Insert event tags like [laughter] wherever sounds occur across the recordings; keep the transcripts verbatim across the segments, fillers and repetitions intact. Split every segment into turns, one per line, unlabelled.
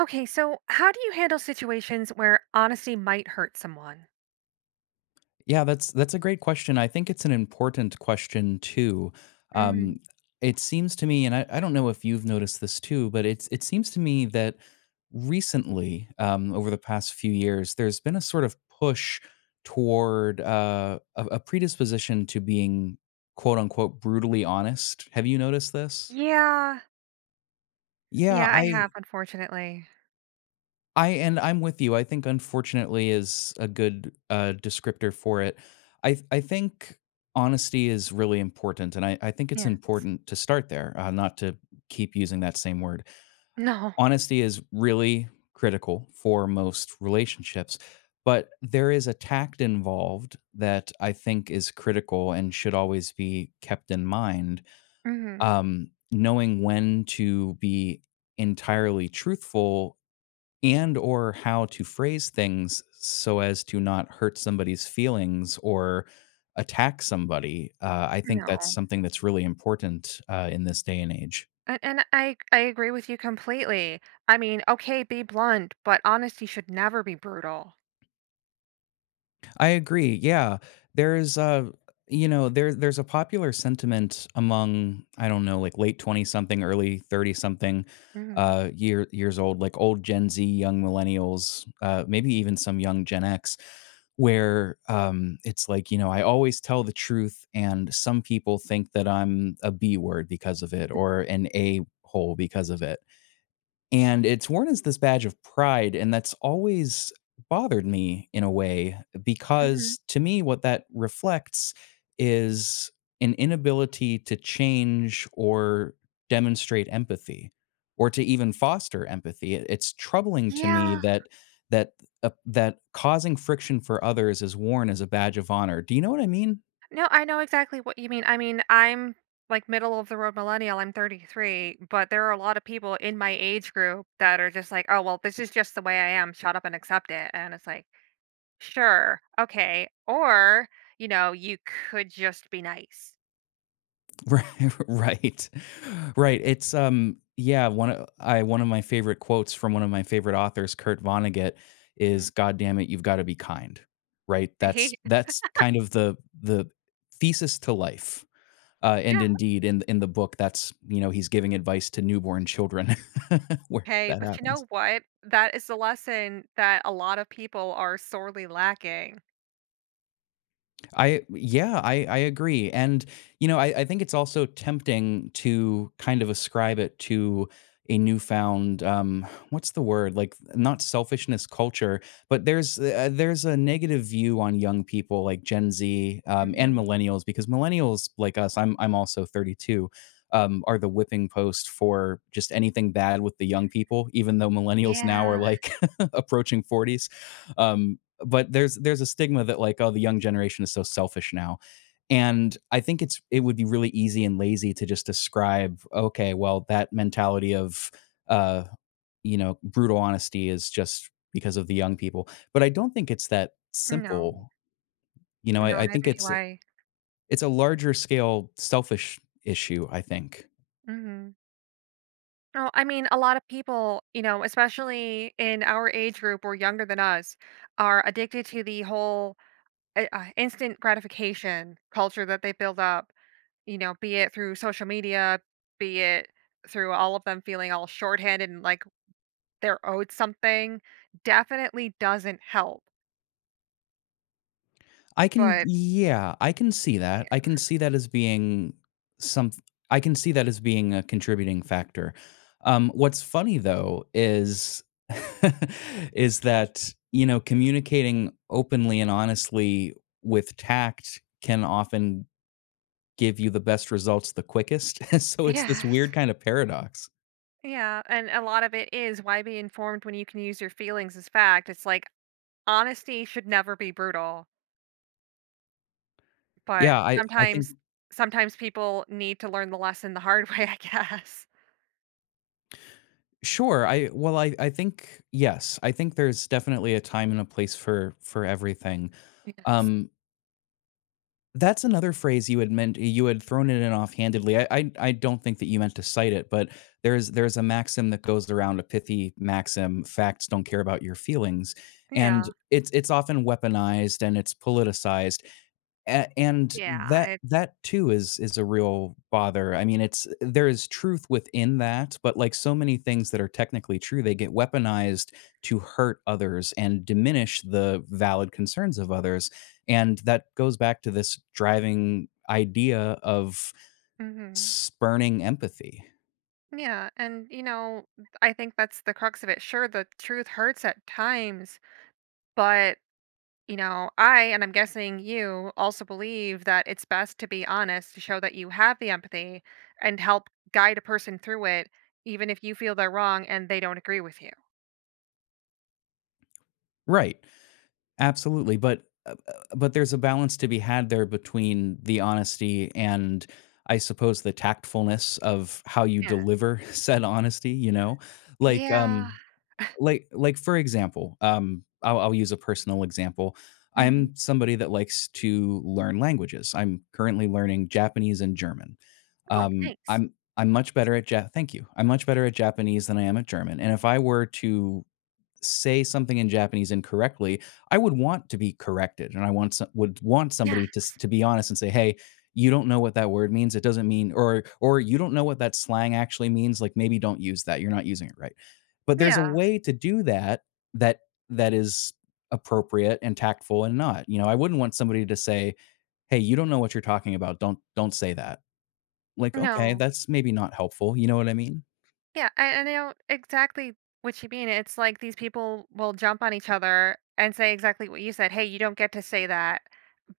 Okay, so how do you handle situations where honesty might hurt someone?
Yeah, that's that's a great question. I think it's an important question too.
Hmm.
Um, it seems to me, and I, I don't know if you've noticed this too, but it's it seems to me that recently, um, over the past few years, there's been a sort of push toward uh, a, a predisposition to being quote unquote brutally honest. Have you noticed this?
Yeah,
Yeah,
yeah, I have,
I
unfortunately.
I and I'm with you. I think unfortunately is a good uh, descriptor for it. I I think honesty is really important, and I I think it's
Yes.
important to start there, uh, not to keep using that same word.
No.
Honesty is really critical for most relationships, but there is a tact involved that I think is critical and should always be kept in mind.
Hmm.
Um, knowing when to be entirely truthful and or how to phrase things so as to not hurt somebody's feelings or attack somebody. Uh, I think
No.
that's something that's really important uh, in this day and age.
And, and I I agree with you completely. I mean, okay, be blunt, but honesty should never be brutal.
I agree. Yeah. There's uh you know, there there's a popular sentiment among I don't know, like late twenty something, early thirty something
Hmm.
uh year years old, like old Gen Z, young millennials, uh maybe even some young Gen X where um it's like, you know, I always tell the truth and some people think that I'm a B word because of it or an A hole because of it. And it's worn as this badge of pride, and that's always bothered me in a way,
Hmm.
because to me, what that reflects is an inability to change or demonstrate empathy or to even foster empathy. It- It's troubling to me
Yeah.
that that uh, that causing friction for others is worn as a badge of honor. Do you know what I mean?
No, I know exactly what you mean. I mean, I'm like middle of the road millennial. I'm thirty-three, but there are a lot of people in my age group that are just like, "Oh, well, this is just the way I am. Shut up and accept it." And it's like, "Sure. Okay." Or, you know, you could just be nice.
Right. [laughs] Right. Right. It's um yeah, one of I one of my favorite quotes from one of my favorite authors, Kurt Vonnegut,
Mhm.
is God damn it, you've got to be kind. Right?
[laughs]
That's
He,
that's kind of the the thesis to life. Uh, and
yeah.
indeed in in the book that's you know he's giving advice to newborn children [laughs] where
Okay.
that
But you
happens.
know what? That is the lesson that a lot of people are sorely lacking.
I Yeah, I I agree, and you know, I I think it's also tempting to kind of ascribe it to a newfound um what's the word like not selfishness culture but there's uh, there's a negative view on young people like Gen Z, um, and
Mhm.
millennials, because millennials like us, i'm i'm also thirty-two. Um, are the whipping post for just anything bad with the young people even though millennials now are
Yeah.
like [laughs] approaching forties but there's there's a stigma that like, oh, the young generation is so selfish now, and I think it's it would be really easy and lazy to just describe, okay, well, that mentality of uh you know brutal honesty is just because of the young people, but I don't think it's that
No.
simple. you know i,
No,
I think
neither do
it's
I.
it's a larger scale selfish issue, I think.
Mhm. No, I mean, a lot of people, you know, especially in our age group or younger than us, are addicted to the whole uh, uh, instant gratification culture that they build up, you know, be it through social media, be it through all of them feeling all shorthanded and like they're owed something, definitely doesn't help.
I can
But
Yeah, I can see that. I can see that as being some I can see that as being a contributing factor. Um, what's funny though is [laughs] is that, you know, communicating openly and honestly with tact can often give you the best results the quickest. [laughs] So it's this
yes.
weird kind of paradox.
Yeah. And a lot of it is why be informed when you can use your feelings as fact. It's like honesty should never be brutal. But
Yeah, I I think
sometimes sometimes people need to learn the lesson the hard [laughs] way, I guess.
Sure. I well I I think Yes. I think there's definitely a time and a place for for everything.
Yes.
Um That's another phrase you had meant you had thrown it in offhandedly. I I I don't think that you meant to cite it, but there's there's a maxim that goes around, a pithy maxim, "Facts don't care about your feelings." And
Yeah,
it's it's often weaponized and it's politicized. A and
yeah,
that
it
that too is is a real bother. I mean, it's there is truth within that, but like so many things that are technically true, they get weaponized to hurt others and diminish the valid concerns of others, and that goes back to this driving idea of
mhm.
spurning empathy.
Yeah, and, you know, I think that's the crux of it. Sure, the truth hurts at times, but, you know, I, and I'm guessing you, also believe that it's best to be honest to show that you have the empathy and help guide a person through it, even if you feel they're wrong and they don't agree with you.
Right. Absolutely, but uh, uh, but there's a balance to be had there between the honesty and I suppose the tactfulness of how you
Yeah.
deliver [laughs] said honesty, you know? Like,
Yeah.
um, like, like for example, um, I'll, I'll use a personal example.
Mhm.
I'm somebody that likes to learn languages. I'm currently learning Japanese and German.
Oh,
Um,
thanks.
I'm I'm much better at Ja. Thank you. I'm much better at Japanese than I am at German. And if I were to say something in Japanese incorrectly, I would want to be corrected, and I want so would want
Yeah.
somebody to s to be honest and say, "Hey, you don't know what that word means. It doesn't mean" or or, "You don't know what that slang actually means. Like, maybe don't use that. You're not using it right." But there's a
Yeah.
way to do that, that that is appropriate and tactful and not. You know, I wouldn't want somebody to say, "Hey, you don't know what you're talking about. Don't don't say that." Like, okay,
No.
that's maybe not helpful. You know what I mean?
Yeah, I I know exactly what you mean. It's like these people will jump on each other and say exactly what you said. Hey, you don't get to say that,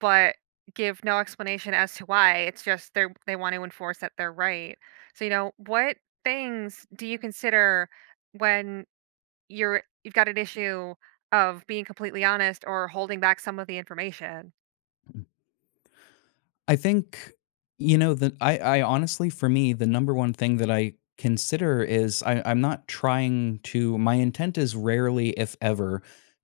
but give no explanation as to why. It's just they they want to enforce that they're right. So, you know, what things do you consider when you're you've got an issue of being completely honest or holding back some of the information?
I think, you know, the I I honestly for me, the number one thing that I consider is I I'm not trying to my intent is rarely, if ever,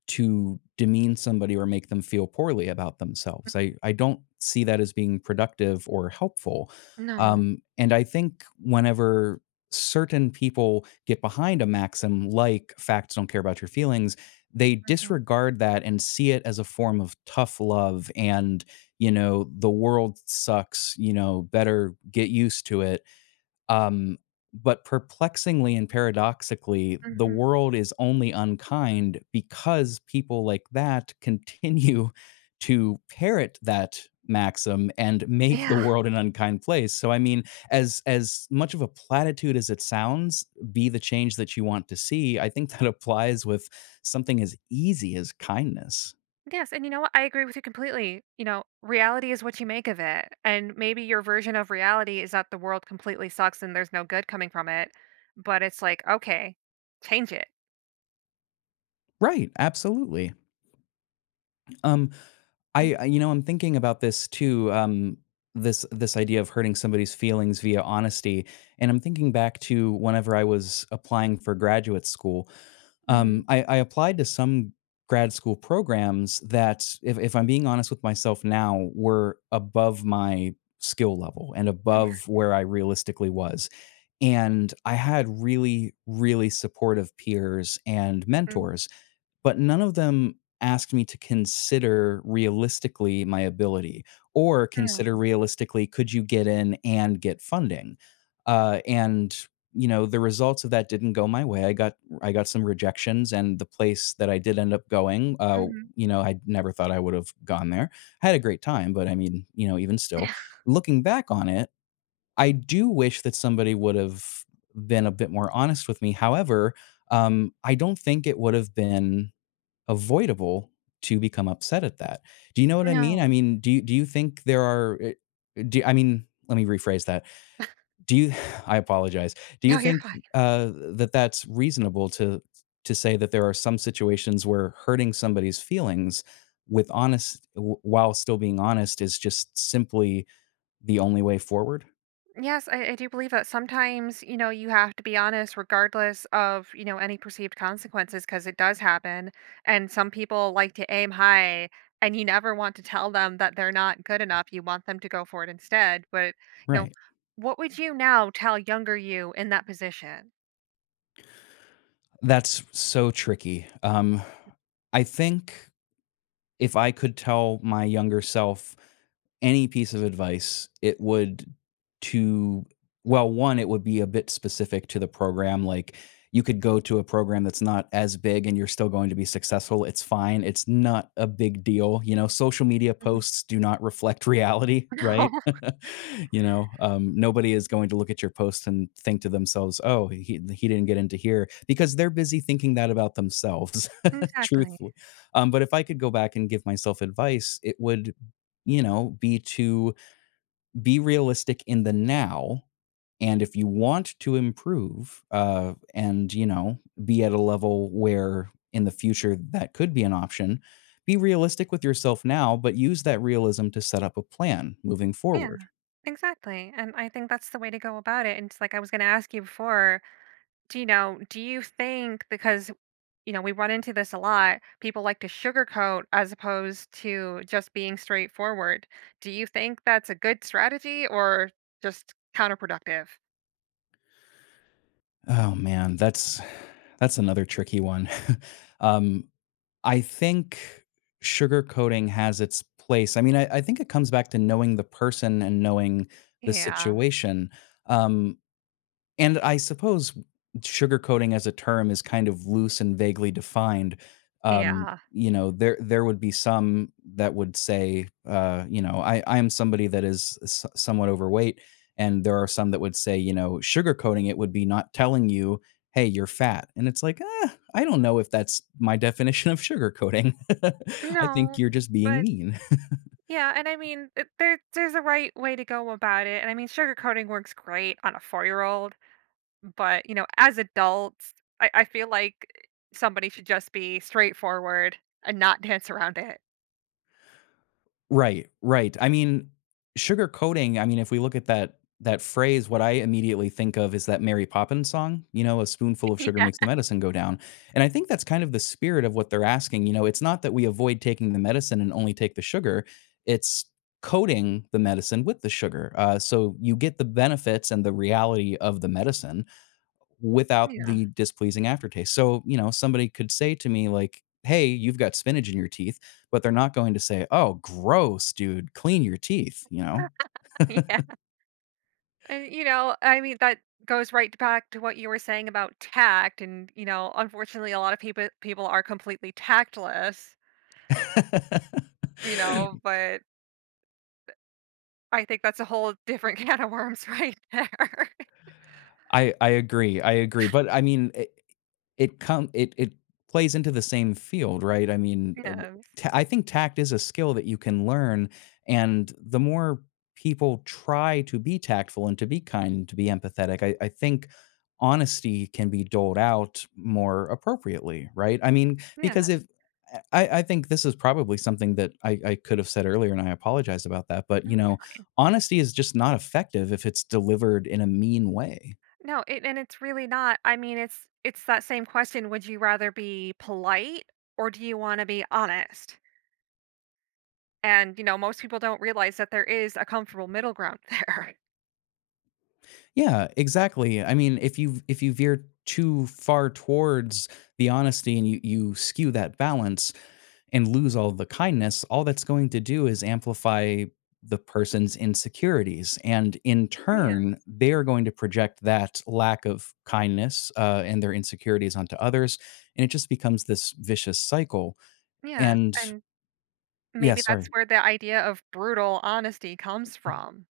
to demean somebody or make them feel poorly about themselves. I I don't see that as being productive or helpful.
No.
Um, and I think whenever certain people get behind a maxim like facts don't care about your feelings, they
Mhm.
disregard that and see it as a form of tough love and you know, the world sucks, you know, better get used to it. Um, but perplexingly and paradoxically, the
Mhm.
world is only unkind because people like that continue [laughs] to parrot that maxim and make the
Yeah.
world an unkind place. So I mean, as as much of a platitude as it sounds, be the change that you want to see, I think that [laughs] applies with something as easy as kindness.
Yes, and you know what? I agree with you completely. You know, reality is what you make of it. And maybe your version of reality is that the world completely sucks and there's no good coming from it. But it's like, okay, change it.
Right, absolutely. Um I I- you know, I'm thinking about this too. Um, this this idea of hurting somebody's feelings via honesty, and I'm thinking back to whenever I was applying for graduate school.
Mm-hmm.
Um, I, I applied to some grad school programs that, if if I'm being honest with myself now, were above my skill level and
[laughs]
above where I realistically was. And I had really, really supportive peers and mentors but none of them asked me to consider realistically my ability or consider
No.
realistically could you get in and get funding uh, and you know the results of that didn't go my way. i got I got some rejections, and the place that I did end up going, uh,
Hmm.
you know, I never thought I would have gone there. I had a great time, but I mean, you know, even still,
[laughs] No.
looking back on it, I do wish that somebody would have been a bit more honest with me. However, um, I don't think it would have been avoidable to become upset at that. Do you know what I mean? I
No.
mean, do you do you think there are eh, do I mean, let me rephrase that. Do you [sighs] I apologize. Do you
No, you're
think,
fine.
uh, that that's reasonable to to say that there are some situations where hurting somebody's feelings with honest w while still being honest is just simply the only way forward?
Yes, I, I do believe that sometimes, you know, you have to be honest regardless of, you know, any perceived consequences because it does happen. And some people like to aim high and you never want to tell them that they're not good enough. You want them to go for it instead. But, you know,
Right.
what would you now tell younger you in that position?
That's so tricky. Um, I think if I could tell my younger self any piece of advice, it would to well, one, it would be a bit specific to the program, like, you could go to a program that's not as big and you're still going to be successful, it's fine, it's not a big deal, you know, social media
Mhm.
posts do not reflect reality,
No,
right?
[laughs]
[laughs] You know, um, nobody is going to look at your post and think to themselves, "Oh, he he didn't get into here," because they're busy thinking that about themselves, [laughs]
exactly.
truthfully. Um, but if I could go back and give myself advice, it would, you know, be to be realistic in the now. And if you want to improve uh, and, you know, be at a level where in the future that could be an option, be realistic with yourself now, but use that realism to set up a plan moving
Yeah,
forward.
exactly, and I think that's the way to go about it, and it's like I was gonna ask you before, do you know, do you think because you know, we run into this a lot. People like to sugarcoat as opposed to just being straightforward. Do you think that's a good strategy or just counterproductive?
Oh man, that's that's another tricky one. [laughs] um, I think sugarcoating has its place. I mean, I, I think it comes back to knowing the person and knowing the
Yeah.
situation. Um, and I suppose sugarcoating as a term is kind of loose and vaguely defined. Um,
Yeah.
you know, there there would be some that would say, uh, you know, I I am somebody that is s- somewhat overweight, and there are some that would say, you know, sugarcoating it would be not telling you hey, you're fat. And it's like, eh, I don't know if that's my [laughs] definition of sugarcoating. [laughs] I think
No,
you're just being
but
mean. [laughs]
yeah, and I mean, it, there there's a right way to go about it. And I mean, sugarcoating works great on a four-year-old, but you know, as adults, I, I feel like somebody should just be straightforward and not dance around it.
Right, right. I mean, sugar coating. I mean, if we look at that that phrase, what I immediately think of is that Mary Poppins song, you know, "A spoonful
[laughs]
of sugar
Yeah.
makes the medicine go down." And I think that's kind of the spirit of what they're asking, you know, it's not that we avoid taking the medicine and only take the sugar, it's coating the medicine with the sugar, uh, so you get the benefits and the reality of the medicine, without
Yeah.
the displeasing aftertaste. So, you know, somebody could say to me like, "Hey, you've got spinach in your teeth," but they're not going to say, "Oh, gross, dude, clean your teeth," you know?
[laughs] Yeah. And you know, I mean that goes right back to what you were saying about tact and you know, unfortunately a lot of people people are completely tactless,
[laughs]
you know, but I think that's a whole different [laughs] can of worms right there.
I I agree, I agree, but I mean, It come it it plays into the same field, right? I mean,
[laughs]
uh,
Yes.
ta I think tact is a skill that you can learn, and the more people try to be tactful and to be kind and to be empathetic, I I think honesty can be doled out more appropriately, right? I mean, because
Yes.
if uh, I I think this is probably something that I I could have said earlier, and I apologize about that, but,
Oh,
you
yeah.
know, honesty is just not effective if it's delivered in a mean way.
No, it, and it's really not. I mean, it's it's that same question, would you rather be polite or do you want to be honest? And you know, most people don't realize that there is a comfortable middle ground there. [laughs]
Yeah, exactly. I mean, if you if you veer too far towards the honesty and you you skew that balance and lose all the kindness, all that's going to do is amplify the person's insecurities and in
Yeah.
turn they are going to project that lack of kindness uh, and their insecurities onto others and it just becomes this vicious cycle
Yeah.
and
And
yeah
maybe that's
sorry
where the idea of brutal honesty comes from.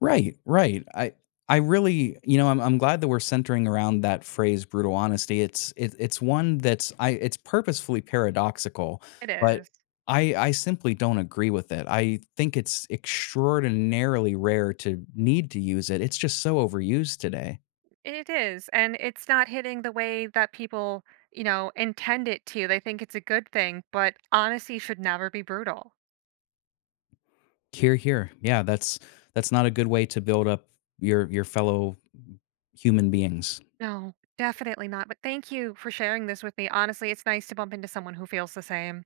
Right, right. I I really, you know, I'm I'm glad that we're centering around that phrase brutal honesty. It's it, it's one that's I it's purposefully paradoxical,
It
but
is.
I I simply don't agree with it. I think it's extraordinarily rare to need to use it. It's just so overused today.
It is, and it's not hitting the way that people, you know, intend it to. They think it's a good thing, but honesty should never be brutal.
Here, here. Yeah, that's that's not a good way to build up your your fellow human beings.
No, definitely not. But thank you for sharing this with me. Honestly, it's nice to bump into someone who feels the same.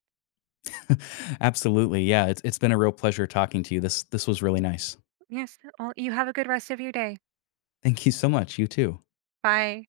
[laughs] Absolutely. Yeah, it's it's been a real pleasure talking to you. This this was really nice.
Yes. Well, you have a good rest of your day.
Thank you so much. You too.
Bye.